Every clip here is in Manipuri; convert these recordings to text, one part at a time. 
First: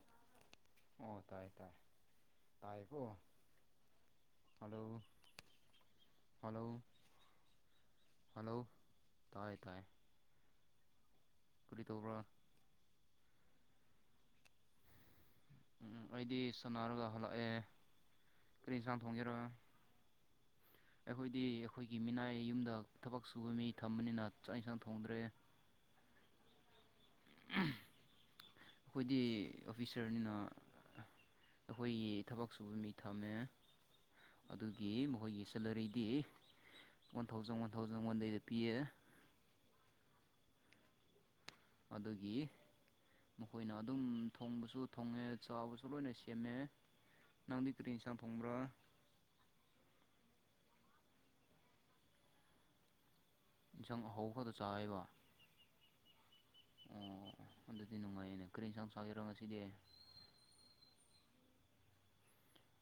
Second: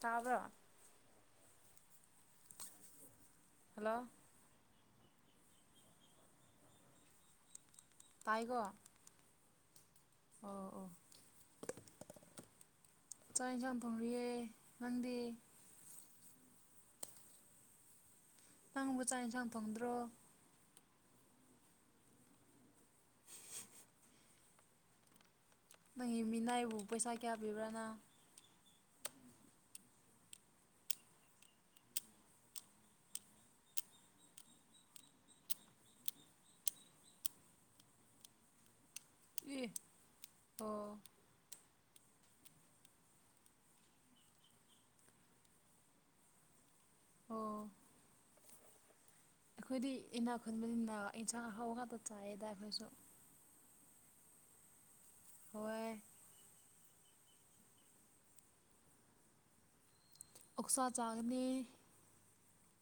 ꯇꯥꯕ꯭ꯔ ꯑꯣ ꯇꯥꯏ ꯇꯥꯏ ꯇꯥꯏꯕꯨꯣ ꯍꯜꯂꯣ ꯍꯂꯣ ꯍꯜꯂꯣ ꯇꯥꯏꯀꯣ ꯇꯥꯏ ꯇꯥꯏ ꯑꯣ ꯑꯣ ꯀꯗꯤ ꯇꯧꯕ꯭ꯔ ꯆꯥꯛ ꯌꯦꯟꯁꯥꯡ ꯐꯪꯔꯤꯌꯦꯦ ꯅꯪꯗꯤ ꯎꯝ ꯑꯩꯗꯤ ꯁꯥꯟꯅꯔꯒ ꯍꯜꯂꯛꯑꯦ ꯀꯔꯤ ꯌꯦꯟꯁꯥꯡ ꯅꯪꯕꯨ ꯆꯥꯛ ꯊꯣꯡꯖꯔ ꯊꯣꯡꯗ꯭ꯔꯣ ꯑꯩꯈꯣꯏꯗꯤ ꯑꯩꯈꯣꯏꯒꯤ ꯃꯤꯅꯥꯏ ꯌꯨꯝꯗ ꯊꯕꯛ ꯁꯨꯕ ꯃꯤ ꯊꯝꯕꯅꯤꯅ ꯆꯥꯛ ꯏꯟꯁꯥꯡ ꯊꯣꯡꯗ꯭ꯔꯦ ꯅꯪꯒꯤ ꯃꯤꯅꯥꯏꯕꯨ ꯄꯩꯁꯥ ꯀꯌꯥ ꯄꯤꯕ꯭ꯔꯥꯅ ꯑꯩꯈꯣꯏꯗꯤ ꯑꯣꯐꯤꯁꯥꯔꯅꯤꯅ ꯑꯩꯈꯣꯏꯒꯤ ꯊꯕꯛ ꯁꯨꯕ ꯃꯤ ꯊꯝꯃꯦ ꯑꯗꯨꯒꯤ ꯃꯈꯣꯏꯒꯤ ꯁꯦꯂꯔꯤꯗꯤ ꯋꯥꯟ ꯊꯥꯎꯖꯟ ꯋꯥꯟ ꯊꯥꯎꯖꯟ ꯋꯥꯟꯗꯩꯗ ꯄꯤꯌꯦꯦ ꯎ ꯑꯣꯣ ꯑꯗꯨꯒꯤ ꯃꯈꯣꯏꯅ ꯑꯗꯨꯝ ꯊꯣꯡꯕꯁꯨ ꯊꯣꯡꯉꯦ ꯆꯥꯎꯕꯁꯨ ꯂꯣꯏꯅ ꯁꯦꯝꯃꯦ ꯑꯣ ꯅꯗꯤ ꯀꯔꯤꯁꯥ ꯐꯣꯡꯕ꯭ꯔꯣ ꯑꯩꯈꯣꯏꯗꯤ ꯏꯅꯥ ꯈꯨꯟꯕꯅꯤꯅ ꯌꯦꯟꯁꯥꯡ ꯍꯥꯎ ꯉꯥꯛꯇ ꯆꯥꯏꯌꯦꯗ ꯑꯩꯈꯣꯏꯁꯨ ꯏꯟꯁꯥꯡ ꯑꯍꯧꯕ ꯈꯗꯣ ꯆꯥꯋꯦꯕ ꯍꯣꯏꯣꯏ ꯑꯣ ꯑꯗꯨꯗꯤ ꯅꯨꯡꯉꯥꯏꯌꯦꯅꯦ ꯀꯔꯤ ꯌꯦꯟꯁꯥꯡ ꯆꯕꯤꯔꯣ ꯉꯁꯤꯗꯤ ꯎꯛꯁꯥ ꯆꯥꯡꯅꯤ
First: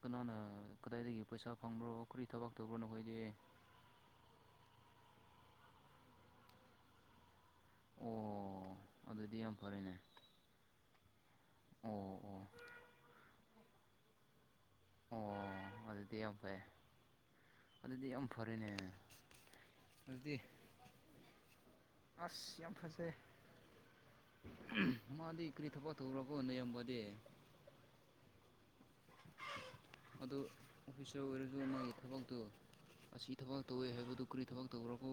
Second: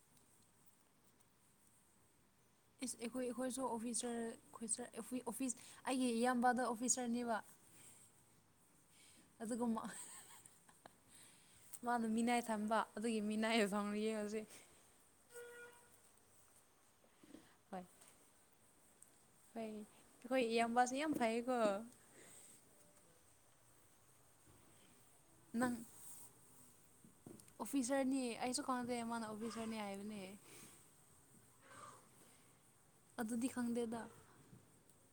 ꯀꯅꯥꯅ ꯀꯗꯥꯏꯗꯒꯤ ꯄꯩꯁꯥ ꯐꯪꯕ꯭ꯔꯣ ꯀꯔꯤ ꯊꯕꯛ ꯇꯧꯕ꯭ꯔꯣ ꯏꯁ ꯅꯈꯣꯏꯗꯤ ꯑꯩꯈꯣꯏ ꯑꯩꯈꯣꯏꯁꯨ ꯑꯣꯐꯤꯁꯔ ꯑꯣꯐꯤꯁ ꯑꯩꯒꯤ ꯏꯌꯥꯝꯕꯗ ꯑꯣꯐꯤꯁꯔꯅꯦꯕ ꯑꯣ ꯑꯗꯨꯗꯤ ꯌꯥꯝ ꯑꯗꯨꯒ ꯐꯔꯦꯅꯦ ꯃꯥꯅ ꯑꯣ ꯑꯣ ꯃꯤꯅꯥꯏ ꯊꯝꯕ ꯑꯗꯨꯒꯤ ꯃꯤꯅꯥꯏꯕ ꯐꯥꯎꯅ ꯌꯦꯡꯉꯖꯤꯛ ꯑꯣ ꯑꯗꯨꯗꯤ ꯌꯥꯝ ꯐꯩ ꯍꯣꯏ ꯑꯗꯨꯗꯤ ꯌꯥꯝ ꯐꯔꯦꯅꯦ ꯍꯣꯏ ꯑꯗꯨꯗꯤ ꯑꯩꯈꯣꯏ ꯏꯕꯁꯨ ꯌꯥꯝ ꯐꯩꯌꯦꯀꯣ ꯎꯝ ꯃꯥꯗꯤ ꯀꯔꯤ ꯅꯪ ꯊꯄ ꯊꯧꯔꯕꯣ ꯅꯔꯝꯕꯗꯤ ꯈꯗꯤ ꯏꯅ ꯑꯣꯐꯁ꯭ꯔꯅꯤ ꯍꯥꯏꯕꯅꯦ ꯑꯣꯐꯤꯁꯥꯔ ꯑꯣꯏꯔꯁꯨ ꯑꯗꯨ ꯃꯥꯒꯤ ꯊꯕꯛꯇꯣ ꯑꯁꯤ ꯑꯗꯨꯗꯤ ꯊꯕꯛ ꯇꯧꯋꯦ ꯈꯪꯗꯦꯗ ꯍꯥꯏꯕꯗꯨ ꯀꯔꯤ ꯊꯕꯛ ꯇꯧꯔꯕꯣ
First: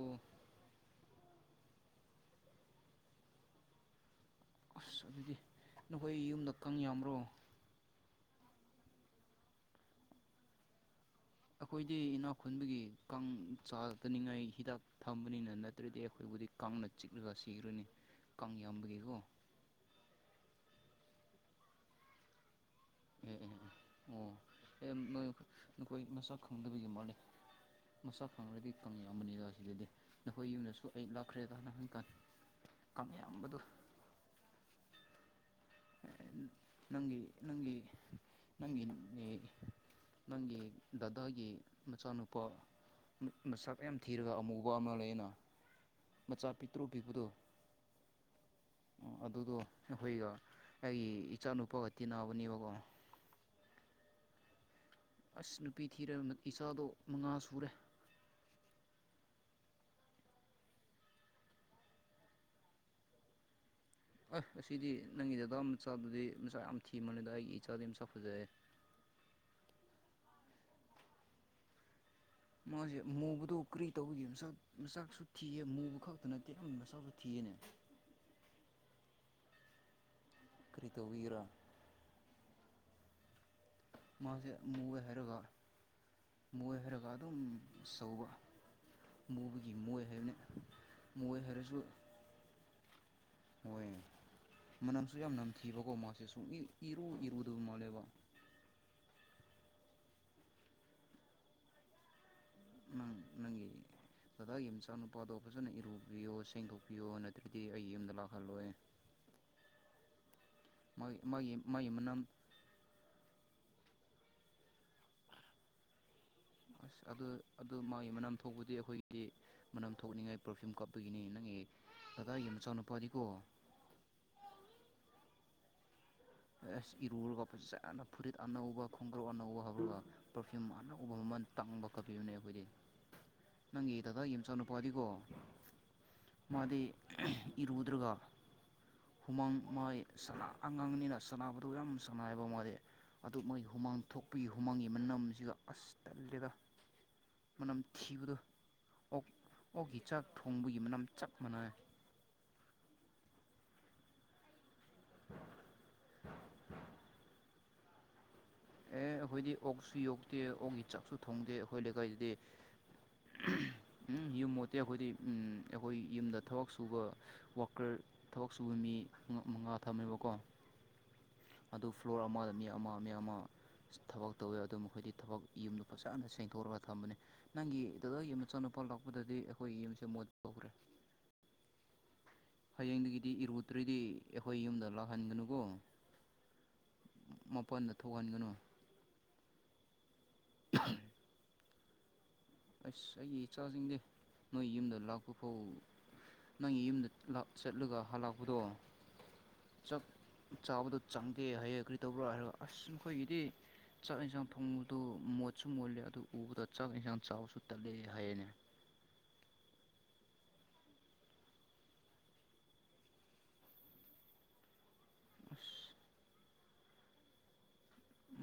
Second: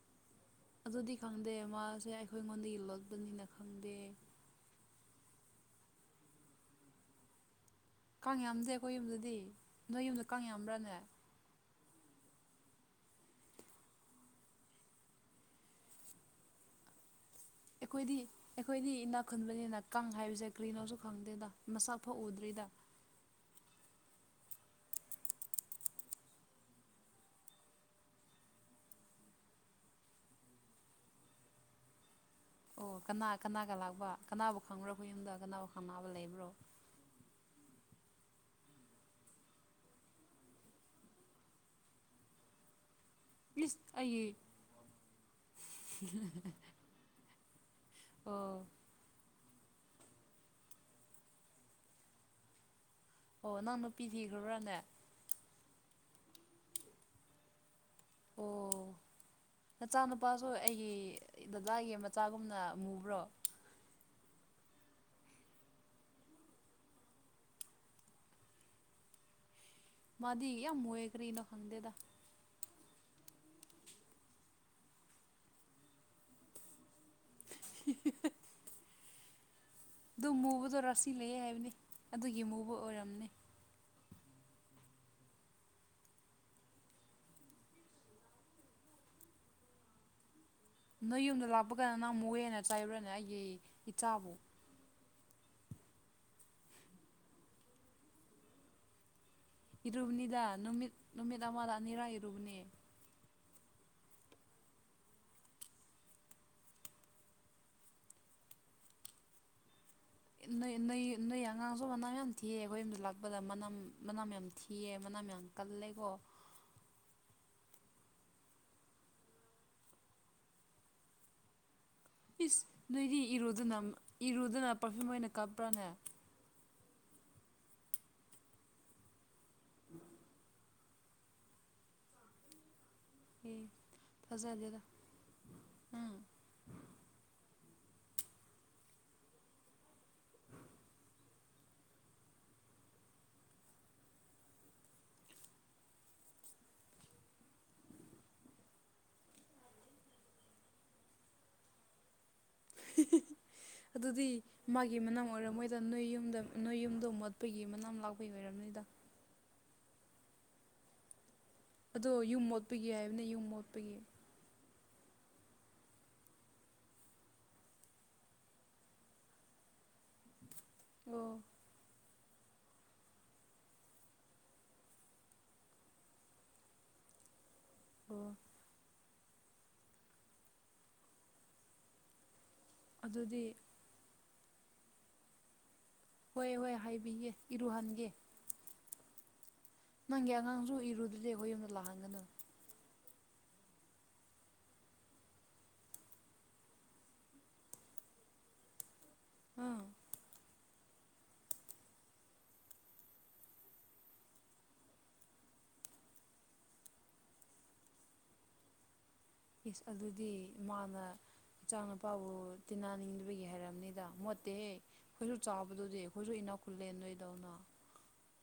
ꯑꯗꯨꯗꯤ ꯈꯪꯗꯦ ꯃꯥꯁꯦ ꯑꯩꯈꯣꯏ ꯑꯩꯉꯣꯟꯗ ꯏꯜꯂꯄꯅꯤꯅ ꯈꯪꯗꯦ ꯑꯁ ꯑꯗꯨꯗꯤ ꯅꯈꯣꯏ ꯌꯨꯝꯗ ꯈꯪ ꯌꯥꯝ꯭ꯔꯣ ꯀꯥꯡ ꯌꯥꯝꯗꯦ ꯑꯩꯈꯣꯏ ꯌꯨꯝꯗꯗꯤ ꯅꯣꯏ ꯌꯨꯝꯗ ꯀꯥꯡ ꯌꯥꯝꯕ꯭ꯔꯥꯅꯦ ꯑꯩꯈꯣꯏꯗꯤ ꯏꯅꯥ ꯈꯨꯨꯟꯕꯒꯤ ꯀꯥꯡ ꯆꯥꯇꯅꯤꯉꯥꯏ ꯍꯤꯗꯥꯛ ꯊꯝꯕꯅꯤꯅ ꯅꯠꯇ꯭ꯔꯗꯤ ꯑꯩꯈꯣꯏꯕꯨꯗꯤ ꯀꯪꯅꯆꯤ ꯑꯩꯈꯣꯏꯗꯤ ꯑꯩꯈꯣꯏꯗꯤ ꯏꯅꯥꯛ ꯈꯨꯟꯕꯅꯤꯅ ꯀꯥꯡ ꯍꯥꯏꯕꯁꯦ ꯀ꯭ꯔꯤꯅꯁꯨ ꯈꯪꯗꯦꯗ ꯃꯁꯛꯐ ꯎꯗ꯭ꯔꯤꯗ ꯑꯣ ꯅꯈꯣꯏ ꯃꯁꯛ ꯈꯪꯗꯕꯒꯤ ꯃꯥꯂꯦ ꯃꯁꯥ ꯐꯪꯕꯗꯤ ꯌꯥꯝꯕꯗꯗꯗꯤ ꯅꯈꯣꯏ ꯌꯨꯝꯗꯁꯨ ꯑꯩ ꯂꯥꯛꯈ꯭ꯔꯦ ꯑꯣ ꯀꯅꯥ ꯀꯅꯥꯒ ꯂꯥꯛꯕ ꯀꯅꯥꯕꯨ ꯈꯪꯅꯔꯕ ꯌꯨꯝꯗ ꯀꯅꯥꯕꯨ ꯈꯪꯅꯕ ꯂꯩꯕ꯭ꯔꯣ ꯅꯪ ꯅꯪ ꯅꯪꯪ ꯅꯪꯒꯤ ꯗꯗꯥꯒꯤ ꯃꯆꯥꯅꯨꯄꯥ ꯏꯁ ꯃꯆꯥꯛ ꯌꯥꯝ ꯑꯩꯒꯤ ꯊꯤꯔꯒ ꯑꯃꯨꯕ ꯑꯃ ꯂꯩ ꯑꯅ ꯃꯆꯥ ꯄꯤꯛꯇ꯭ꯔꯨ ꯄꯤꯕꯗꯣ ꯑꯣ ꯑꯗꯨꯗꯣ ꯑꯩꯈꯣꯏꯒ ꯑꯩꯒꯤ ꯏꯆꯥꯅꯨꯄꯥꯒ ꯇꯤꯟꯅꯕꯅꯦꯕꯀꯣ ꯑꯣ ꯅꯪ ꯅꯨꯄꯤ ꯊꯤꯈ꯭ꯔ꯭ꯔꯅꯦ ꯑꯁ ꯅꯨꯄꯤ ꯊꯤꯔꯦ ꯏꯆꯥꯗꯣ ꯃꯉꯥ ꯁꯨꯔꯦ ꯑꯣ ꯅꯆꯥꯅꯨꯄꯥꯁꯨ ꯑꯩꯒꯤ ꯗꯗꯥꯒꯤ ꯃꯆꯥꯒꯨꯝꯅ ꯃꯨꯕ꯭ꯔꯣ ꯑꯁ ꯑꯁꯤꯗꯤ ꯅꯪꯒꯤ ꯗꯗꯥ ꯃꯆꯥꯗꯨꯗꯤ ꯃꯆꯥ ꯌꯥꯝ ꯊꯤꯕꯅꯤꯗ ꯑꯩꯒꯤ ꯏꯆꯥꯗꯤ ꯌꯥꯝꯆꯥ ꯐꯖꯩꯑꯦ [unintelligible] ꯃꯙ ꯀ ꯃꯣꯌꯦꯛ ꯀꯔꯤꯅ ꯈꯥꯟꯗꯦꯗ ꯃꯥꯁꯦ ꯃꯨꯕꯗꯣ ꯀ꯭ꯔꯤ ꯇꯧꯕꯒꯤ ꯃꯆꯥꯛ ꯃꯆꯥꯛꯁꯨ ꯊꯤꯑ ꯃꯨꯕ ꯈꯛꯇ ꯅꯠꯇꯦ ꯑꯃꯒꯤ ꯃꯆꯥꯛ ꯊꯅ ꯑꯗꯨ ꯃꯨꯕꯗꯣ ꯔꯥꯁꯤ ꯂꯩ ꯇꯧꯕꯤꯒꯦꯔꯥ ꯍꯥꯏꯕꯅꯤ ꯑꯗꯨꯒꯤ ꯃꯨꯕ ꯑꯣꯏꯔꯝ ꯃꯥꯁꯦ ꯃꯨꯋ ꯍꯥꯏꯔꯒ ꯃꯣꯏ ꯍꯥꯏꯔꯒ ꯑꯗꯨꯝꯆꯧꯕ ꯃꯨꯕꯒꯤ ꯃꯣꯏ ꯍꯥꯏꯕꯅ ꯅꯣꯏ ꯌꯨꯝꯗ ꯂꯥꯛꯄ ꯀꯗ ꯅꯪ ꯃꯨꯛ ꯍꯦꯅ ꯆꯥꯏꯔꯨꯔꯅꯦ ꯑꯩꯒꯤ ꯏꯆꯥꯕꯨ ꯁꯨ ꯌꯥꯝ ꯅꯝꯊꯤꯕꯀꯣ ꯃꯥꯁꯦ ꯁꯨꯡ ꯏꯔꯨ ꯏꯔꯨꯗꯕ ꯃꯥꯜꯂꯦꯕ ꯏꯔꯨꯕꯅꯤꯗ ꯅꯨꯃꯤꯠ ꯅꯨꯃꯤꯠ ꯑꯃꯗ ꯑꯅꯤꯔꯛ ꯏꯔꯨꯕꯅꯤ ꯪ ꯅꯪꯒꯤꯤ ꯗꯗꯥꯒꯤ ꯃꯆꯥ ꯅꯨꯨꯄꯥꯗꯣ ꯐꯖꯅ ꯏꯔꯨꯕꯤꯌꯣ ꯁꯦꯡꯗꯣꯛꯄꯤꯌꯣ ꯅꯠꯇ꯭ꯔꯗꯤ ꯑꯩ ꯌꯨꯝꯗ ꯂꯥꯛꯍꯜꯂꯣꯏ [unintelligible] ꯅꯣꯏ ꯅꯣꯏ ꯃꯥꯒꯤ ꯅꯣꯏ ꯃꯥꯒꯤ ꯑꯉꯥꯡꯁꯨ ꯃꯥꯒꯤ ꯃꯅꯥ ꯃꯅꯝ ꯌꯥꯝ ꯊꯤꯑ ꯑꯩꯈꯣꯏ ꯌꯨꯝꯗ ꯂꯥꯛꯄꯗ ꯃꯅꯥ ꯎ ꯃꯅꯥ ꯃꯌꯥꯝ ꯊꯤꯌꯦ ꯃꯅꯥ ꯃꯌꯥꯝ ꯀꯜꯂꯦꯀꯣ ꯑ ꯑꯗꯨ ꯑꯗꯨ ꯃꯥꯒꯤ ꯃꯅꯝ ꯊꯣꯛꯄꯗꯤ ꯑꯩꯈꯣꯏꯒꯤꯗꯤ ꯃꯅꯝ ꯊꯣꯛꯅꯤꯡꯉꯥꯏ ꯄꯔꯐ꯭ꯌꯨꯝ ꯀꯥꯞꯄꯒꯤꯅꯤ ꯅꯪꯒꯤ ꯗꯗꯥꯒꯤ ꯏꯁ ꯅꯣꯏꯗꯤ ꯃꯆꯥꯅꯨꯄꯥꯗꯤꯀꯣ ꯏꯔꯨꯗꯅ ꯏꯔꯨꯗꯅ ꯄꯔꯐꯤꯌꯨꯝ ꯑꯣꯏꯅ ꯀꯥꯞꯄ꯭ꯔꯥꯅꯦ ꯑꯁ ꯏꯔꯨꯨꯔꯒꯄꯦ ꯆꯥꯅ ꯐꯨꯔꯤꯠ ꯑꯅꯧꯕ ꯈꯣꯡꯒ꯭ꯔꯧ ꯑꯅꯧ ꯌꯨꯝ ꯑꯅꯧꯕ ꯃꯃꯜ ꯇꯡꯕ ꯈꯣꯠꯄꯤꯕꯅꯦ ꯑꯩꯈꯣꯏꯗꯤ ꯅꯪꯒꯤ ꯗꯗꯥꯒꯤ ꯊꯥꯖꯗꯦꯗ ꯃꯆꯥꯅꯨꯄꯥꯗꯤꯀꯣ ꯎꯝ ꯃꯥꯗꯤ ꯏꯔꯨꯗ꯭ꯔꯒ ꯍꯨꯃꯥꯡ ꯃꯥꯏ ꯁꯂꯥ ꯑꯉꯥꯡꯅꯤꯅ ꯁꯅꯕꯗꯣ ꯌꯥꯝ ꯁꯅꯥꯏꯕ ꯃꯥꯗꯤ ꯑꯗꯨ ꯃꯥꯏ ꯍꯨꯃꯥꯡ ꯊꯣꯛꯄꯒꯤ ꯍꯨꯃꯥꯡꯒꯤ ꯃꯅꯝꯁꯤꯒ ꯑꯁ ꯇꯜꯂꯤ ꯗ ꯃꯅꯝ ꯊꯤꯕꯗꯣ ꯑꯣꯛ ꯑꯣꯛꯀꯤ ꯆꯥꯛ ꯊꯣꯡꯕꯒꯤ ꯃꯅꯝ ꯆꯞ ꯃꯥꯟꯅꯩ [inaudible] ꯑꯗꯨꯗꯤ ꯃꯥꯒꯤ ꯃꯅꯝ ꯑꯣꯏꯔꯝꯃꯣꯏꯗ ꯅꯣꯏ ꯌꯨꯝꯗ ꯅꯣꯏ ꯌꯨꯝꯗꯣ ꯃꯣꯠꯄꯒꯤ ꯃꯅꯥꯝ ꯂꯥꯛ ꯄꯩ ꯑꯣꯏꯔꯝꯅꯤꯗ ꯑꯦ ꯑꯩꯈꯣꯏꯗꯤ ꯑꯣꯛꯁꯨ ꯌꯣꯛꯇꯦ ꯑꯣꯛꯀꯤ ꯆꯥꯛꯁꯨ ꯊꯣꯡꯗꯦ ꯑꯩꯈꯣꯏ ꯑꯗꯣ ꯂꯩꯀꯥꯏꯗꯗꯤ ꯌꯨꯝ ꯃꯣꯠꯄꯒꯤ ꯍꯥꯏꯕꯅꯦ ꯌꯨꯝ ꯃꯣꯠꯄꯒꯤ ꯎꯝ ꯌꯨꯝꯃꯣꯠ ꯇꯦ ꯑꯩꯈꯣꯏꯗꯤ ꯎꯝ ꯑꯩꯈꯣꯏ ꯌꯨꯝꯗ ꯊꯕꯛ ꯁꯨꯕ ꯋꯥꯀꯔ ꯊꯕꯛ ꯁꯨꯕ ꯃꯤ ꯃ-ꯃꯉꯥ ꯊꯝꯃꯦꯕꯀꯣ ꯑꯣ ꯑꯗꯨ ꯐ꯭ꯂꯣꯔ ꯑꯃꯗ ꯃꯤ ꯑꯃ ꯃꯤ ꯑꯃ ꯏꯁ ꯊꯕꯛ ꯇꯧꯋꯦ ꯑꯗꯨ ꯃꯈꯣꯏꯗꯤ ꯊꯕꯛ ꯌꯨꯝꯗꯨ ꯐꯖꯅ ꯁꯦꯡꯇꯣꯔꯒ ꯊꯝꯕꯅꯤ ꯅꯪꯒꯤ ꯗꯗꯥꯒꯤ ꯑꯣ ꯃꯆꯥꯅꯨꯄꯥ ꯂꯥꯛꯄꯗꯗꯤ ꯑꯩꯈꯣꯏ ꯌꯨꯝꯁꯦ ꯃꯣꯠꯍꯧꯔꯦ꯫ ꯍꯌꯦꯡꯗꯒꯤꯗꯤ ꯑꯗꯨꯗꯤ ꯏꯔꯨꯇ꯭ꯔꯗꯤ ꯑꯩꯈꯣꯏ ꯌꯨꯝꯗ ꯂꯥꯛꯍꯟꯒꯅꯨꯀꯣ꯫ ꯍꯣꯏ ꯍꯣꯏ ꯍꯥꯏꯕꯤꯒꯦ ꯃꯄꯥꯟꯗ ꯏꯔꯨꯍꯟꯒꯦ ꯊꯣꯛꯍꯟꯒꯅꯨ ꯅꯪꯒꯤ ꯑꯉꯥꯡꯁꯨ ꯏꯔꯨꯗ꯭ꯔꯗꯤ ꯑꯩꯈꯣꯏ ꯌꯨꯝꯗ ꯂꯥꯛꯍꯟꯒꯅꯨ ꯑꯁ ꯑꯩꯒꯤ ꯏꯆꯥꯁꯤꯡꯖꯦ ꯅꯣꯏ ꯌꯨꯝꯗ ꯂꯥꯛꯄ ꯐꯥꯎ ꯅꯪꯒꯤ ꯌꯨꯝꯗ ꯂꯥꯛ ꯆꯠꯂꯒ ꯍꯜꯂꯛꯄꯗꯣ ꯑꯥ ꯆꯞ ꯆꯥꯕꯗꯣ ꯆꯪꯗꯦ ꯍꯥꯏꯌꯦ ꯀ꯭ꯔꯤ ꯇꯧꯕ꯭ꯔꯥ ꯍꯥꯏꯔ ꯑꯁ ꯑꯩꯈꯣꯏꯒꯤꯗꯤ ꯆꯥꯛ ꯍꯦꯟꯁꯥꯡ ꯊꯣꯡꯕꯗꯨ ꯃꯣꯠꯁꯨ ꯃꯣꯠꯂꯦ ꯑꯗꯨ ꯎꯕꯗ ꯆꯥꯛ ꯍꯦꯟꯖꯥꯡ ꯆꯥꯕꯁꯨ ꯇꯜꯂꯦ ꯍꯥꯏꯌꯦꯅꯦ ꯏꯁ ꯑꯗꯨꯗꯤ ꯃꯥꯅ ꯏꯆꯥꯥ ꯅꯨꯄꯥꯕꯨ ꯇꯤꯟꯅꯅꯤꯡꯗꯕꯒꯤ ꯍꯥꯏꯔꯝꯅꯤꯗ ꯃꯣꯠꯇꯦꯍꯦ ꯑꯩꯈꯣꯏꯁꯨ ꯆꯥꯎꯕꯗꯨꯗꯤ ꯑꯩꯈꯣꯏꯁꯨ ꯏꯅꯥꯛ ꯈꯨꯜꯂꯦ ꯅꯣꯏꯗꯧꯅ꯫ ꯎꯝ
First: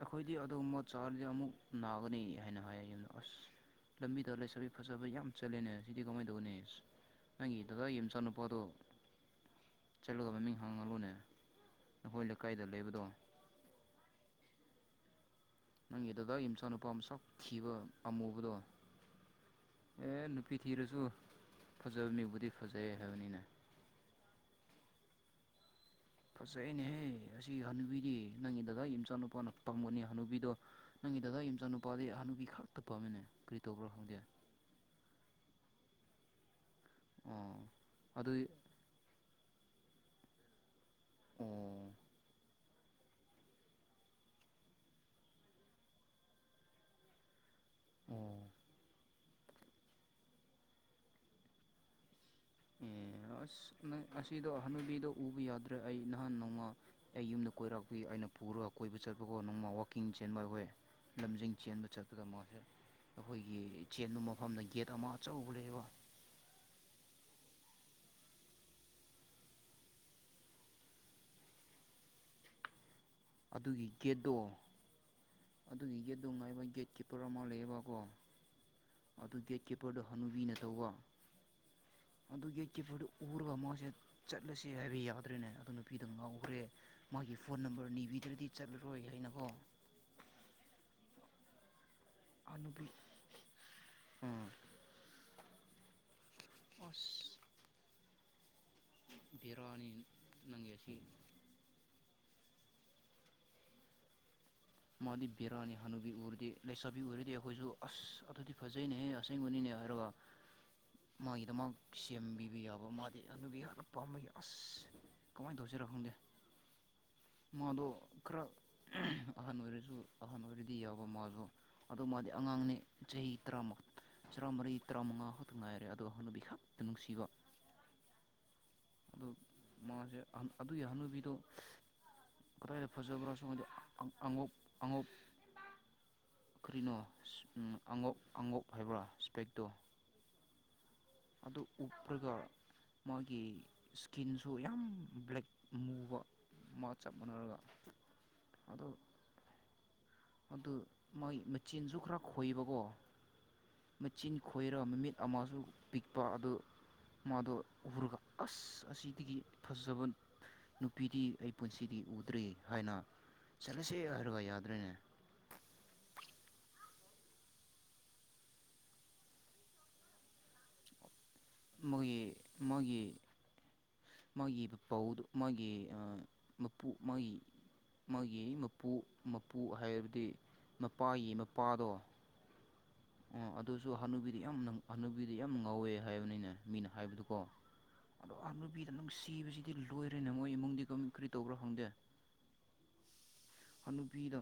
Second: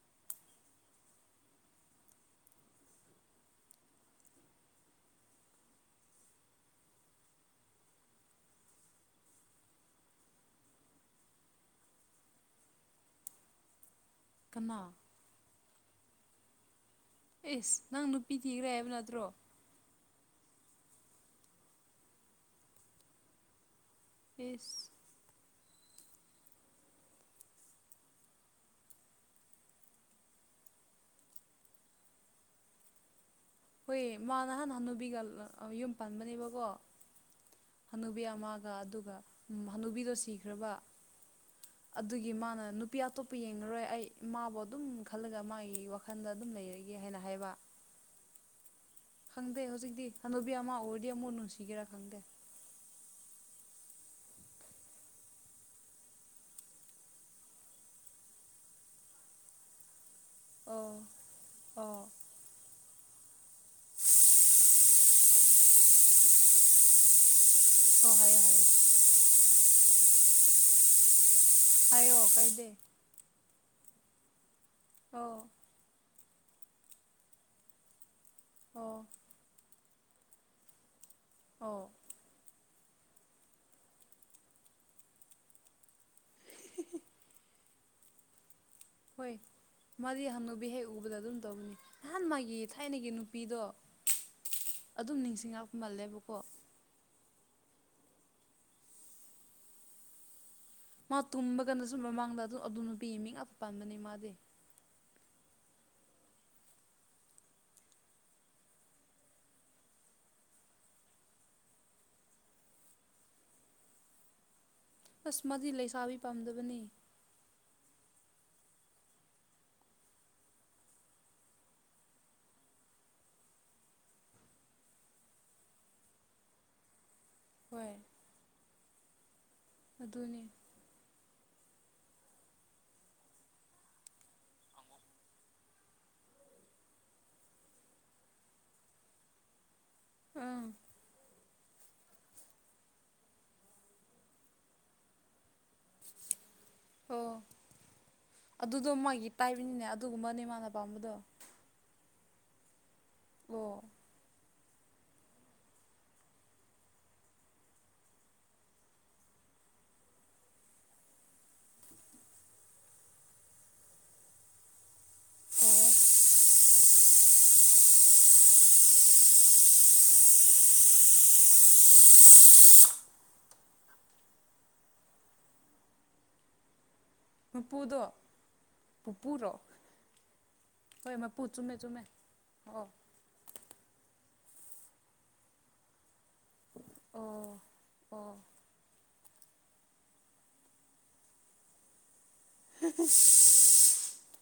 ꯑꯩꯈꯣꯏꯗꯤ ꯑꯗꯨꯒꯨꯝꯕ ꯆꯥꯔꯗꯤ ꯑꯃꯨꯛ ꯅꯥꯒꯅꯤ ꯍꯥꯏꯅ ꯍꯥꯏꯌꯦ ꯌꯨꯝꯗ ꯑꯁ꯫ ꯂꯝꯕꯤꯗ ꯂꯩꯥꯁꯕꯤ ꯐꯖꯕ ꯌꯥꯝ ꯆꯠꯂꯦꯅꯦ ꯁꯤꯗꯤ ꯀꯃꯥꯏ ꯇꯧꯅꯤ ꯑꯁ ꯅꯪꯒꯤꯗ ꯑꯩ ꯏꯆꯥꯅꯨꯄꯥꯗꯣ ꯆꯠꯂꯒ ꯃꯃꯤꯡ ꯍꯥꯡꯍꯜꯂꯨꯅꯦ ꯑꯈꯣꯏ ꯂꯩꯀꯥꯏꯗ ꯂꯩꯕꯗꯣ ꯀꯅꯥ ꯅꯪꯒꯤ ꯗꯗꯥꯒꯤ ꯃꯆꯥꯅꯨꯄꯥ ꯃꯁꯛ ꯑꯦꯁ ꯊꯤꯕ ꯅꯪ ꯅꯨꯄꯤ ꯑꯃꯨꯕꯗꯣ ꯊꯤꯈ꯭ꯔꯦ ꯍꯥꯏꯕ ꯅꯠꯇ꯭ꯔꯣ ꯑꯦ ꯅꯨꯞ ꯄꯤꯊꯤꯔꯁꯨ ꯐꯖꯕ ꯃꯤꯕꯨꯗꯤ ꯐꯖꯩ ꯍꯥꯏꯕꯅꯤꯅꯦ꯫ ꯏꯁ ꯐꯖꯩꯅꯦꯍꯦ ꯑꯁꯤ ꯍꯅꯨꯕꯤꯗꯤ ꯅꯪꯒꯤ ꯗꯗꯥꯒꯤ ꯃꯆꯥ ꯅꯨꯨꯄꯥꯅ ꯄꯪꯕꯅꯦ ꯍꯅꯨꯕꯤꯗꯣ ꯅꯪꯒꯤ ꯗꯗꯥꯒꯤ ꯃꯆꯥꯅꯨꯄꯥꯗꯤ ꯍꯅꯨꯕꯤ ꯈꯛꯇ ꯄꯥꯝꯃꯦꯅꯦ꯫ ꯍꯣꯏ ꯃꯥ ꯅꯍꯥꯟ ꯍꯥꯟꯅꯨꯕꯤꯒ ꯂꯥ ꯑ ꯌꯨꯝ ꯄꯥꯟꯕꯕꯅꯦꯕꯀꯣ ꯑꯣ ꯍꯅꯨꯕꯤ ꯑꯗꯨꯏ ꯑꯃꯒ ꯑꯗꯨꯒ ꯍꯅꯨꯕꯤꯗꯣ ꯁꯤꯈ꯭ꯔꯕ꯫ ꯑꯣ ꯑꯗꯨꯒꯤ ꯃꯥꯅ ꯅꯨꯞ ꯅꯨꯄꯤ ꯑꯇꯣꯞꯄ ꯌꯦꯡꯉꯔꯣꯏ ꯑꯩ ꯃꯥꯕꯨ ꯑꯗꯨꯝ ꯈꯜꯂꯒ ꯃꯥꯒꯤ ꯋꯥꯈꯟꯗ ꯑꯗꯨꯝ ꯂꯩꯔꯒꯦ ꯍꯥꯏꯅ ꯍꯥꯏꯕ꯫ ꯑꯣ ꯈꯪꯗꯦ ꯍꯧꯖꯤꯛꯇꯤ ꯍꯅꯨꯕꯤ ꯑꯃ ꯎꯔꯗꯤ ꯑꯃꯨꯛ ꯅꯨꯡꯁꯤꯒꯦꯔꯥ ꯈꯪꯗꯦ꯫ ꯎꯝ ꯑꯁ ꯅꯪ ꯑꯁꯤꯗꯣ ꯍꯅꯨꯕꯤꯗꯣ ꯎꯕ ꯌꯥꯗ꯭ꯔꯦ ꯑꯩ ꯅꯍꯥꯟ ꯅꯣꯡꯃ ꯑꯩ ꯌꯨꯝꯗ ꯀꯣꯏꯔꯛꯄꯤ ꯑꯩꯅ ꯄꯨꯔꯒ ꯀꯣꯏꯕ ꯆꯠꯄꯀꯣ ꯅꯣꯡꯃ ꯋꯥꯛꯀꯤꯡ ꯆꯦꯟꯕ ꯑꯩꯈꯣꯏ ꯑꯣ ꯂꯝꯖꯦꯟ ꯆꯦꯟꯕ ꯑꯣ ꯆꯠꯄꯒ ꯃꯥꯁꯦ ꯑꯩꯈꯣꯏꯒꯤ ꯆꯦꯟꯕ ꯃꯐꯝꯗ ꯒꯦꯠ ꯑꯃ ꯑꯆꯧꯕ ꯂꯩꯕꯣ꯫ ꯑꯣ ꯍꯥꯏꯌꯣ- ꯍꯥꯏꯌꯣ ꯍꯥꯏꯌꯣ ꯀꯥꯏꯗꯦ ꯑꯗꯨꯒꯤ ꯒꯦꯠꯇꯣ ꯑꯣ ꯑꯗꯨꯒꯤ ꯒꯦꯠ ꯑꯗꯨ ꯉꯥꯏꯕ ꯒꯦꯠꯀꯤꯞꯄꯔ ꯑꯃ ꯂꯩꯌꯦꯕꯀꯣ ꯑꯣ ꯑꯗꯨ ꯒꯦꯠꯀꯤꯤꯞꯄꯔꯗꯣ ꯍꯅꯨꯕꯤꯅ ꯇꯧꯕ ꯑꯣ ꯑꯗꯨꯒꯤ ꯀꯤꯞꯄꯣꯔꯗ ꯎꯔꯒ ꯃꯥꯁꯦ ꯆꯠꯂꯁꯦ ꯍꯥꯏꯕ ꯌꯥꯗ꯭ꯔꯦꯅꯦ ꯑꯗꯨ ꯅꯨꯄꯤꯗ ꯉꯥꯎꯈ꯭ꯔꯦ ꯃꯥꯒꯤ ꯐꯣꯟ ꯅꯝꯕꯔ ꯅꯤꯕꯤꯗ꯭ꯔꯗꯤ ꯆꯠꯂꯔꯣꯏ ꯍꯣꯏ ꯍꯥꯏꯅꯀꯣ ꯃꯥꯗꯤ ꯍꯅꯨꯕ ꯍꯦꯛ ꯎꯕꯗ ꯑꯗꯨꯝ ꯇꯧꯕꯅꯤ ꯅꯍꯥꯟ ꯑ ꯃꯥꯒꯤ ꯅꯨꯄꯤ ꯊꯥꯏꯅꯒꯤ ꯅꯨꯄꯤꯗꯣ ꯑꯗꯨꯝ ꯅꯤꯡꯁꯤꯡꯉꯛꯄꯃꯜꯂꯦꯕꯀꯣ ꯑꯣꯁ ꯕꯤꯔꯅꯤ ꯃꯥ ꯇꯨꯝꯕꯒꯅꯁꯨ ꯃꯃꯥꯡꯗ ꯑꯗꯨ ꯑꯗꯨ ꯅꯨꯄꯤꯒꯤ ꯃꯤ ꯉꯥꯛꯇ ꯄꯥꯟꯕꯅꯤ ꯃꯥꯗꯤ ꯃ ꯑꯗꯤ ꯕꯦꯔ ꯑꯅꯤ ꯍꯅꯨꯕꯤ ꯎꯔꯤꯗꯤꯦ ꯂ ꯂꯩ ꯁꯕꯤ ꯎꯔꯔꯤꯗꯤꯦ ꯑꯩꯈꯣꯏꯁꯨ ꯑꯁ ꯑꯊꯗꯤꯤ ꯐꯖꯩꯅꯅꯦ ꯍ ꯑꯁꯦꯡ ꯎꯨꯅꯤ ꯍꯥꯏꯔꯣ ꯑꯗꯨꯒ ꯃꯥꯒꯤꯗꯃꯛ ꯁꯦꯝꯕꯤꯕ ꯌꯥꯕ ꯃꯥꯗꯤ ꯑꯅꯕꯤ ꯑꯍꯅꯄꯥ ꯑꯃ ꯑꯁ ꯑꯁ ꯀꯃꯥꯏꯅ ꯃꯥꯗꯤ ꯂꯩꯁꯥꯕꯤ ꯄꯥꯝꯗꯕꯅꯤ ꯃꯗ ꯈꯔ ꯑꯍꯟ ꯑꯣꯏꯔꯁꯨ ꯑꯍꯟ ꯑꯣꯏꯔꯗꯤ ꯌꯥꯎꯕ ꯃꯥꯁꯨ ꯑꯗ ꯃꯥꯗꯤ ꯑꯉꯥꯡꯅꯤ ꯆꯍꯤ ꯇꯔꯥꯃꯨꯛ ꯆꯔꯥꯃꯔꯤ ꯇꯔꯥꯃꯉꯥ ꯈꯛꯇ ꯉꯥꯏꯔꯦ ꯑꯗꯣ ꯍꯅꯕꯤꯈꯛꯇ ꯅꯨꯡꯁꯤꯕ ꯍꯣꯏ ꯑꯗꯨ ꯃꯥꯁꯦ ꯑꯗꯨꯅꯤ ꯑꯗꯨꯒꯤꯍꯅꯨꯕꯤꯗꯣ ꯀꯔꯗ ꯐꯖꯕ꯭ꯔꯕ ꯁ ꯑꯉ ꯑꯉꯨꯞ ꯀꯔꯤꯅꯣ ꯑꯉꯣꯛ ꯑꯉꯣꯛ ꯍꯥꯏꯕ꯭ꯔ ꯏꯁꯄꯦꯛꯇꯣ ꯎꯝ ꯑꯗꯨ ꯎꯞꯄꯒ ꯃꯥꯒꯤ ꯏꯁꯀꯤꯟꯁꯨ ꯌꯥꯝ ꯕ꯭ꯂꯦꯛ ꯃꯨꯕ ꯃꯥ ꯆꯞ ꯑꯣ ꯃꯥꯟꯅꯔꯒ ꯑꯗꯣ ꯑꯗꯨꯗꯣ ꯃꯥꯒꯤ ꯄꯥꯏꯕꯅꯤꯅꯦ ꯑꯗꯨ ꯃꯣꯏ ꯃꯆꯤꯟꯁꯨ ꯈꯔ ꯈꯣꯏꯕꯀꯣ ꯑꯣ ꯃꯆꯤꯟ ꯈꯣꯏꯔ ꯃꯤꯃꯤꯠ ꯑꯃꯁꯨ ꯄꯤꯛꯄ ꯑꯗꯨ ꯃꯥꯗꯣ ꯎꯔꯒ ꯑꯁ ꯑꯁꯤꯗꯒꯤ ꯐꯖꯕ ꯅꯨꯄꯤꯗꯤ ꯑꯩ ꯄꯨꯟꯁꯤꯗꯤ ꯎꯗ꯭ꯔꯤ ꯍꯥꯏꯅ ꯆꯠꯂꯁꯦ ꯍꯥꯏꯔꯒ ꯌꯥꯗ꯭ꯔꯦꯅꯦ ꯑꯣ ꯃꯣꯏꯒꯤ ꯃꯣꯏꯒꯤ ꯃꯥꯒꯤ ꯄꯥꯎꯗꯨ ꯃꯥꯒꯤ ꯃꯄꯨ ꯃꯥꯒꯤ ꯃꯄꯨꯗꯣ ꯃꯥꯒꯤ ꯃꯄꯨ ꯄꯨꯄꯨꯔꯣ ꯃꯄꯨ ꯍꯥꯏꯕꯗꯤ ꯍꯣꯏ ꯃꯄꯥꯒꯤ ꯃꯄꯨ ꯆꯨꯝꯃꯦ ꯃꯄꯥꯗꯣ ꯆꯨꯝꯃꯦ ꯑꯣ ꯑꯣ ꯑꯗꯨꯁꯨ ꯍꯅꯨꯕꯤ ꯌꯥꯝꯅꯕꯤꯗꯤ ꯌꯥꯝ ꯉꯥꯎꯋꯦ ꯍꯥꯏꯕꯅꯤꯅꯦ ꯃꯤꯅ ꯍꯥꯏꯕꯗꯨꯀꯣ ꯑꯣ ꯑꯣ ꯁꯤꯕꯁꯤꯗꯤ ꯂꯣꯏꯔꯦꯅ ꯃꯣꯏ ꯏꯃꯨꯡꯗꯤ ꯀꯃ ꯀꯔꯤ ꯇꯧꯕ꯭ꯔꯣ ꯍꯪꯗꯦ ꯍꯝ ꯑꯄꯤꯗ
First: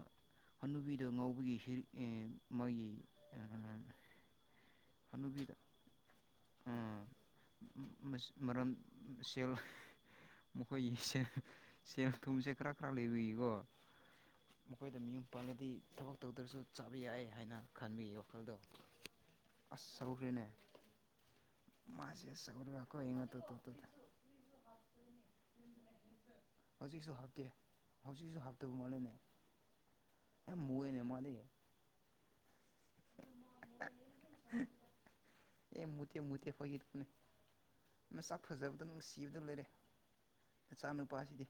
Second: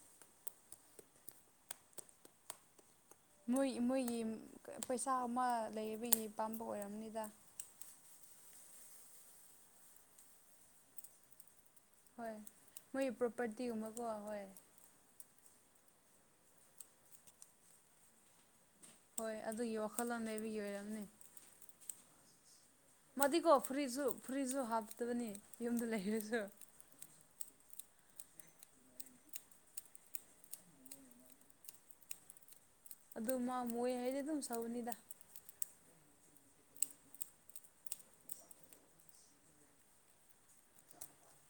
ꯑꯅꯨꯄꯤꯗ ꯉꯥꯎꯕꯒꯤ ꯃꯥꯒꯤ ꯃꯣꯏ ꯃꯣꯏꯒꯤ ꯄꯩꯁꯥ ꯍꯅꯨꯕꯤ ꯑꯃ ꯂꯩꯕꯒꯤ ꯄꯄꯥꯝꯕ ꯑꯣꯏꯔꯝꯅꯤꯗ ꯃꯔꯝ ꯁꯦꯜ ꯃꯈꯣꯏꯁꯦ ꯁꯦꯜ ꯍꯣꯏ ꯊꯨꯝꯁꯦ ꯈꯔ ꯈꯔ ꯃꯣꯏ ꯂꯩꯕꯨꯏꯀꯣ ꯄ꯭ꯔꯣꯄꯔꯇꯤꯒꯨꯝꯕꯀꯣ ꯍꯣꯏ ꯃꯈꯣꯏꯗ ꯃꯤꯌꯨꯝ ꯄꯥꯟꯜꯂꯗꯤ ꯊꯕꯛ ꯇꯧꯗ꯭ꯔꯁꯨ ꯆꯥꯕ ꯌꯥꯏ ꯍꯥꯏꯅ ꯈꯟꯕꯤ ꯋꯥꯈꯜꯗꯣ ꯍꯣꯏ ꯑꯗꯨꯒꯤ ꯑꯁ ꯋꯥꯈꯜꯂꯣꯟ ꯁꯧꯈ꯭ꯔꯦꯅꯦ ꯂꯩꯕꯒꯤ ꯑꯣꯏꯔꯝꯅꯦ ꯃꯥꯁꯦ ꯁꯧꯔꯒ ꯀꯣ ꯌꯦꯡꯉꯣ ꯃꯥꯗꯤꯀꯣ ꯐꯨꯔꯤꯠꯁꯨ ꯐꯨꯔꯤꯠꯁꯨ ꯍꯥꯞꯇꯕꯅꯤ ꯌꯨꯝꯗ ꯂꯩꯔꯁꯨ ꯍꯧꯖꯤꯛꯁꯨ ꯍꯥꯞꯇꯦ ꯍꯧꯖꯤꯛꯁꯨ ꯍꯥꯞꯇꯕ ꯃꯅꯅꯦ ꯃꯣꯏ ꯑꯦꯗꯦ ꯑꯗꯨ ꯃꯥ ꯃꯣꯏ ꯍꯥꯏꯔꯦ ꯑꯗꯨꯝ ꯁꯥꯎꯅꯤꯗ ꯑꯦ ꯃꯨꯠꯇꯦ ꯃꯨꯠꯇꯦ ꯐꯣꯏꯒꯤꯔꯄꯅꯦ ꯅ ꯆꯥꯛ ꯐꯖꯕꯗ ꯑꯗꯨ ꯁꯤꯕꯗ ꯂꯩꯔꯦ ꯆꯥ ꯅꯨꯄꯥꯁꯤꯗꯤ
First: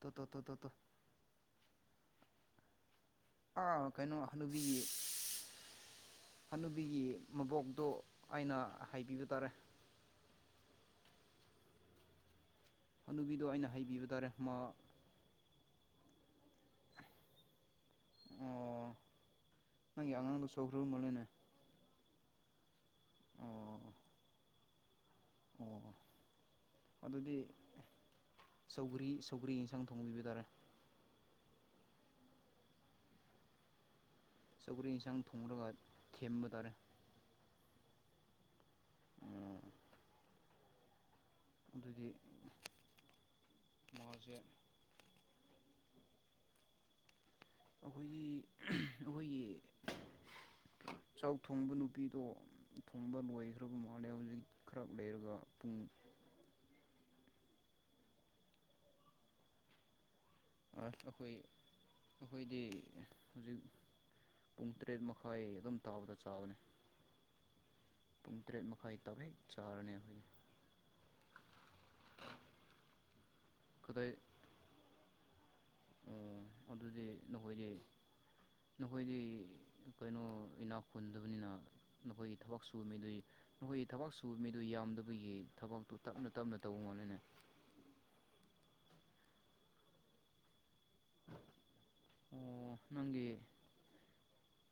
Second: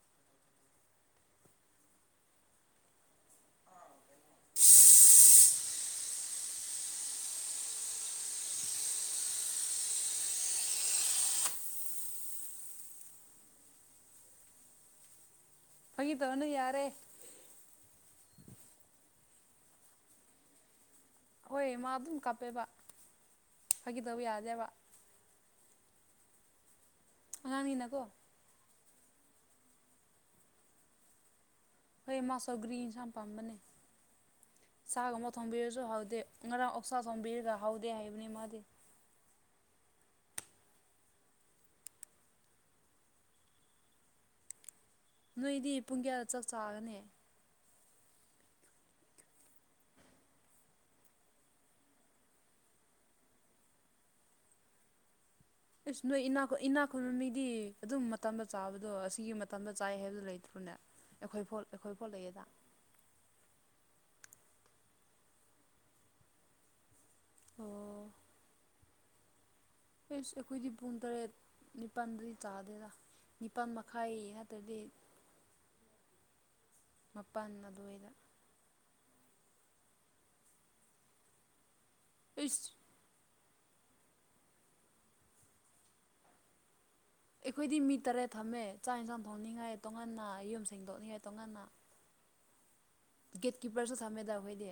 ꯇꯣ ꯇꯣ ꯇꯣꯇꯣ ꯇꯣ ꯑꯥ ꯀꯩꯅꯣ ꯍꯜꯅꯨꯕꯤꯌꯦ ꯍꯅꯕꯤꯒꯤ ꯃꯕꯣꯛꯇꯣ ꯑꯩꯅ ꯍꯥꯏꯕꯤꯕ ꯇꯥꯔꯦ ꯍꯅꯕꯤꯗꯣ ꯑꯩꯅ ꯍꯩꯕꯤꯕ ꯇꯥꯔꯦ ꯃꯥ ꯐ ꯇꯅ ꯌꯥꯔꯦ ꯑꯣ ꯅꯪ ꯑꯉꯥꯡ ꯁꯈ꯭ꯔ ꯃꯅꯦ ꯍꯣꯏ ꯃꯥ ꯑꯗꯨꯝ ꯀꯥꯞꯄꯦꯕ ꯑꯣ ꯍꯥꯏꯈꯤꯗꯧ ꯌꯥꯗꯦꯕ ꯑꯣ ꯑꯗꯨꯗꯤ ꯑꯉꯥꯡꯒꯤꯅꯀꯣ ꯁꯧꯒ꯭ꯔꯤ ꯁꯧꯒ꯭ꯔꯤ ꯌꯦꯟꯁꯥꯡ ꯊꯣꯡꯕꯤꯕ ꯇꯥꯔꯦ ꯍꯣꯏ ꯃꯥꯁꯧ ꯒ꯭ꯔꯤꯟꯁ ꯌꯥꯝ ꯄꯥꯝꯕꯅꯦ ꯁꯧꯒ꯭ꯔꯤ ꯌꯦꯟꯁꯥꯡ ꯆꯥꯛꯒꯨꯝꯕ ꯊꯣꯡꯔꯒ ꯊꯣꯝꯕꯤꯔꯁꯨ ꯍꯥꯎꯗꯦ ꯊꯦꯝꯕ ꯇꯥꯔꯦ ꯉꯔꯥꯡ ꯑꯣꯁꯥ ꯊꯣꯝꯕꯤꯔꯒ ꯍꯥꯎꯗꯦ ꯍꯥꯏꯕꯅꯤ ꯃꯥꯗꯤ ꯑꯣ ꯑꯗꯨꯗꯤ ꯃꯁꯦ ꯅꯣꯏꯗꯤ ꯄꯨꯡ ꯀꯌꯥꯗ ꯆꯞ ꯆꯥꯒꯅꯦ ꯑꯩꯈꯣꯏꯒꯤ ꯑꯩꯈꯣꯏꯒꯤ ꯆꯥꯛ ꯊꯣꯡꯕ ꯅꯨꯄꯤꯗꯣ ꯊꯣꯡꯕ ꯂꯣꯏꯈ꯭ꯔꯕ ꯃꯥꯜꯂꯦ ꯍꯧꯖꯤꯛ ꯈꯔ ꯂꯩꯔꯒ ꯄꯨꯡ ꯏꯁꯁ ꯅꯣꯏ ꯏ ꯏꯅꯥ ꯈꯨꯟꯕ ꯃꯤꯗꯤ ꯑꯗꯨꯝ ꯃꯇꯝꯝꯕ ꯆꯥꯕꯗꯣ ꯑꯁꯤꯒꯤ ꯃꯇꯝꯝꯕ ꯆꯥꯏ ꯍꯥꯏꯕꯗꯨ ꯂꯩꯇꯦ ꯑ ꯑꯩꯈꯣꯏ ꯑꯩꯈꯣꯏꯗꯤ ꯍꯧꯖꯤꯛ ꯄꯨꯡ ꯇꯔꯦꯠ ꯃꯈꯥꯏ ꯑꯗꯨꯝ ꯇꯥꯕꯗ ꯆꯥꯕꯅꯤ ꯑꯣ ꯄꯨꯡ ꯇꯔꯦꯠ ꯃꯈꯈꯥꯏ ꯇꯔꯦ ꯑꯩꯈꯣꯏꯗꯤ ꯄꯨꯡ ꯇꯔꯦꯠ ꯅꯤꯄꯥꯜꯗꯨ ꯇꯥꯗꯦꯗ ꯅꯤꯄꯥꯜ ꯀꯗꯥꯏ ꯃꯈꯥꯏ ꯅꯠꯇ꯭ꯔꯗꯤ ꯑꯣ ꯑꯗꯨꯗꯤ ꯃꯄꯥꯟ ꯅꯈꯣꯏꯗꯤ ꯑꯗꯨꯋꯥꯏꯗ ꯑꯩꯈꯣꯏꯗꯤ ꯀꯩꯅꯣ ꯏꯅꯥꯎ ꯈꯨꯟꯗꯕꯅꯤꯅ ꯅꯈꯣꯏꯒꯤ ꯊꯕꯛ ꯏꯁ ꯁꯨꯕ ꯃꯤꯗꯨ ꯑꯩꯈꯣꯏꯒꯤ ꯊꯕꯛ ꯁꯨꯕ ꯃꯤꯗꯨ ꯌꯥꯝꯗꯕꯒꯤ ꯊꯕꯛꯇꯨ ꯇꯞꯅ ꯇꯞꯅ ꯇꯧꯕ ꯃꯥꯅꯤꯅꯦ ꯑꯩꯈꯣꯏꯗꯤ ꯃꯤ ꯇꯔꯦꯠ ꯊꯝꯃꯦ ꯆꯥꯛ ꯏꯟꯁꯥꯡ ꯊꯣꯡꯅꯤꯡꯉꯥꯏ ꯇꯣꯉꯅ ꯌꯨꯝ ꯁꯦꯡꯗꯣꯛꯅꯤꯡꯉꯥꯏ ꯇꯣꯉꯅ ꯑꯣ ꯅꯪꯒꯤ ꯑꯩꯈꯣꯏꯗꯤ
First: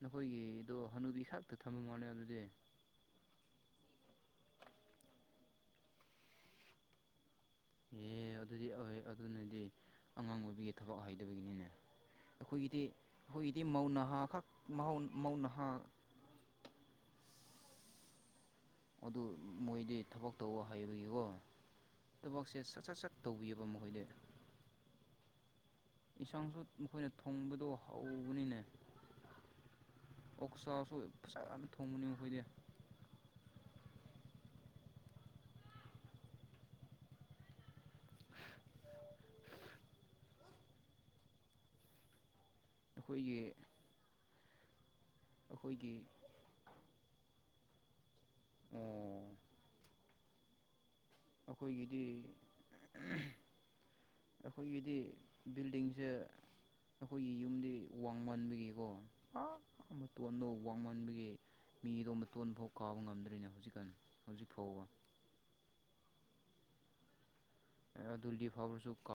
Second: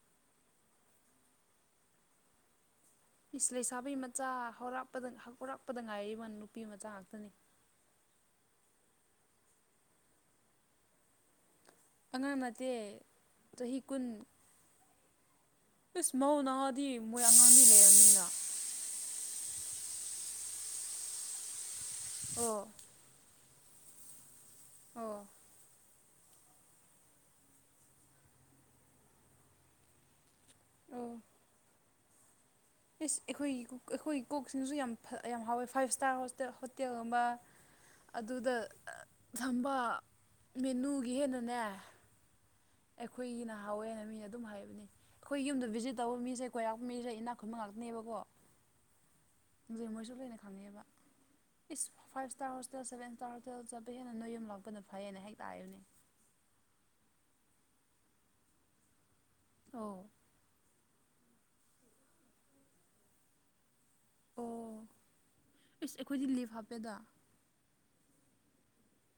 ꯅꯈꯣꯏꯒꯤꯗꯣ ꯍꯅꯨꯕꯤ ꯈꯥꯛꯇ ꯊꯝ ꯉꯣꯅꯤ ꯑꯗꯨꯗꯤ ꯏꯁ ꯂꯩꯁꯥꯕꯤꯩ ꯃꯆꯥ ꯍꯧꯔꯄꯗ ꯍꯧꯔꯛꯄꯗ ꯉꯥꯏꯃ ꯅꯨꯄꯤ ꯃꯆꯥ ꯉꯥꯛꯇꯅꯤ ꯑꯦ ꯑꯗꯨꯗꯤ ꯑꯗꯨꯅꯗꯤ ꯑꯉꯥꯡ ꯑꯣꯏꯕꯤꯒꯤ ꯊꯕꯛ ꯍꯥꯏꯗꯕꯒꯤꯅꯤꯅꯦ ꯑꯉꯥꯡ ꯅꯠꯇꯦ ꯑꯩꯈꯣꯏꯒꯤꯗꯤ ꯑꯩꯈꯣꯏꯒꯤꯗꯤ ꯃꯧꯅꯍꯥ ꯈꯛꯧꯅꯍꯥ ꯏꯁꯁ ꯃꯧ ꯅꯍꯥꯗꯤ ꯃꯣꯏ ꯑꯉꯥꯡꯗꯤ ꯂꯩꯔꯕꯝꯅꯤꯅ ꯑꯗꯨ ꯃꯣꯏꯗꯤ ꯊꯕꯛ ꯇꯧꯕ ꯍꯥꯏꯕꯒꯤꯀꯣ ꯑꯣ ꯊꯕꯛꯁꯦ ꯁꯠ ꯁꯠ ꯁꯠ ꯇꯧꯕꯤꯌꯨ ꯑꯗꯨꯝ ꯃꯨꯍꯣꯏꯗ ꯑꯣ ꯌꯦꯟꯁꯥꯡꯁꯨ ꯃꯈꯣꯏꯅ ꯊꯣꯡꯕꯗꯣ ꯍꯧꯕꯅꯤꯅꯦ ꯑꯣꯁꯥꯁꯨꯥ ꯑꯣ ꯊꯣꯡꯕꯅꯤ ꯑꯩꯈꯣꯏꯗꯤ ꯏꯁ ꯑꯩꯈꯣꯏꯒꯤ ꯑꯩꯈꯣꯏ ꯀꯣꯛꯁꯤꯡꯁꯨ ꯌꯥꯝ ꯌꯥꯝ ꯍꯥꯎꯋꯦ ꯐꯥꯏꯚ ꯏꯁꯇꯥꯔ ꯍꯣꯇꯦꯜꯒꯨꯝꯕ ꯑꯗꯨꯗ ꯊꯝꯕ ꯃꯦꯅꯨꯒꯤ ꯍꯦꯟꯅꯅꯦ ꯑꯩꯈꯣꯏꯒꯤ ꯑꯩꯈꯣꯏꯒꯤꯅ ꯍꯥꯎꯋꯦꯅ ꯃꯤꯅ ꯑꯗꯨꯝ ꯍꯥꯏꯕꯅꯤ ꯑꯩꯈꯣꯏ ꯌꯨꯝꯗ ꯑꯩꯈꯣꯏꯒꯤ ꯚꯤꯖꯤꯠ ꯇꯧꯕ ꯃꯤꯁꯦ ꯀꯣꯏꯔꯥꯛꯛꯄ ꯃꯤꯁꯦ ꯏꯅꯥꯛ ꯈꯃ ꯉꯥꯛꯇꯅꯦꯕꯀꯣꯖ ꯃꯣꯏꯁꯨ ꯂꯩꯣꯏꯅ ꯈꯪꯅꯦꯕ ꯎ ꯑꯩꯈꯣꯏꯒꯤꯗꯤ ꯁꯚꯦꯟ ꯏꯁꯇꯥꯔ ꯍꯣꯇꯦꯜ ꯆꯠꯄ ꯍꯦꯟꯅ ꯅꯣꯏ ꯌꯨꯝ ꯂꯥꯛꯄꯅ ꯑꯩꯈꯣꯏꯒꯤꯗꯤ ꯐꯩꯌꯦꯅ ꯍꯦꯛ ꯇꯥꯏꯌꯨꯅꯦ ꯕꯤꯜꯗꯤꯡꯁꯦ ꯑꯩꯈꯣꯏꯒꯤ ꯌꯨꯝꯗꯤ ꯋꯥꯡꯃꯟꯕꯤꯒꯤꯀꯣ ꯑꯧ ꯑꯣ ꯋꯥꯡꯃ ꯑꯩꯒꯤ ꯃꯤꯗꯣ ꯃꯇꯇꯣꯟꯕ ꯐꯥꯎ ꯀꯥꯕ ꯉꯝꯗ꯭ꯔꯤꯅꯦ ꯍꯧꯖꯤꯛꯀꯥꯟ ꯍꯧꯖꯤꯛ ꯐꯥꯎꯕ ꯑꯣ ꯏꯁ ꯑꯩꯈꯣꯏꯗꯤ ꯂꯤꯞ ꯍꯥꯞꯄꯦꯗ ꯑꯗꯨ ꯐꯁꯨ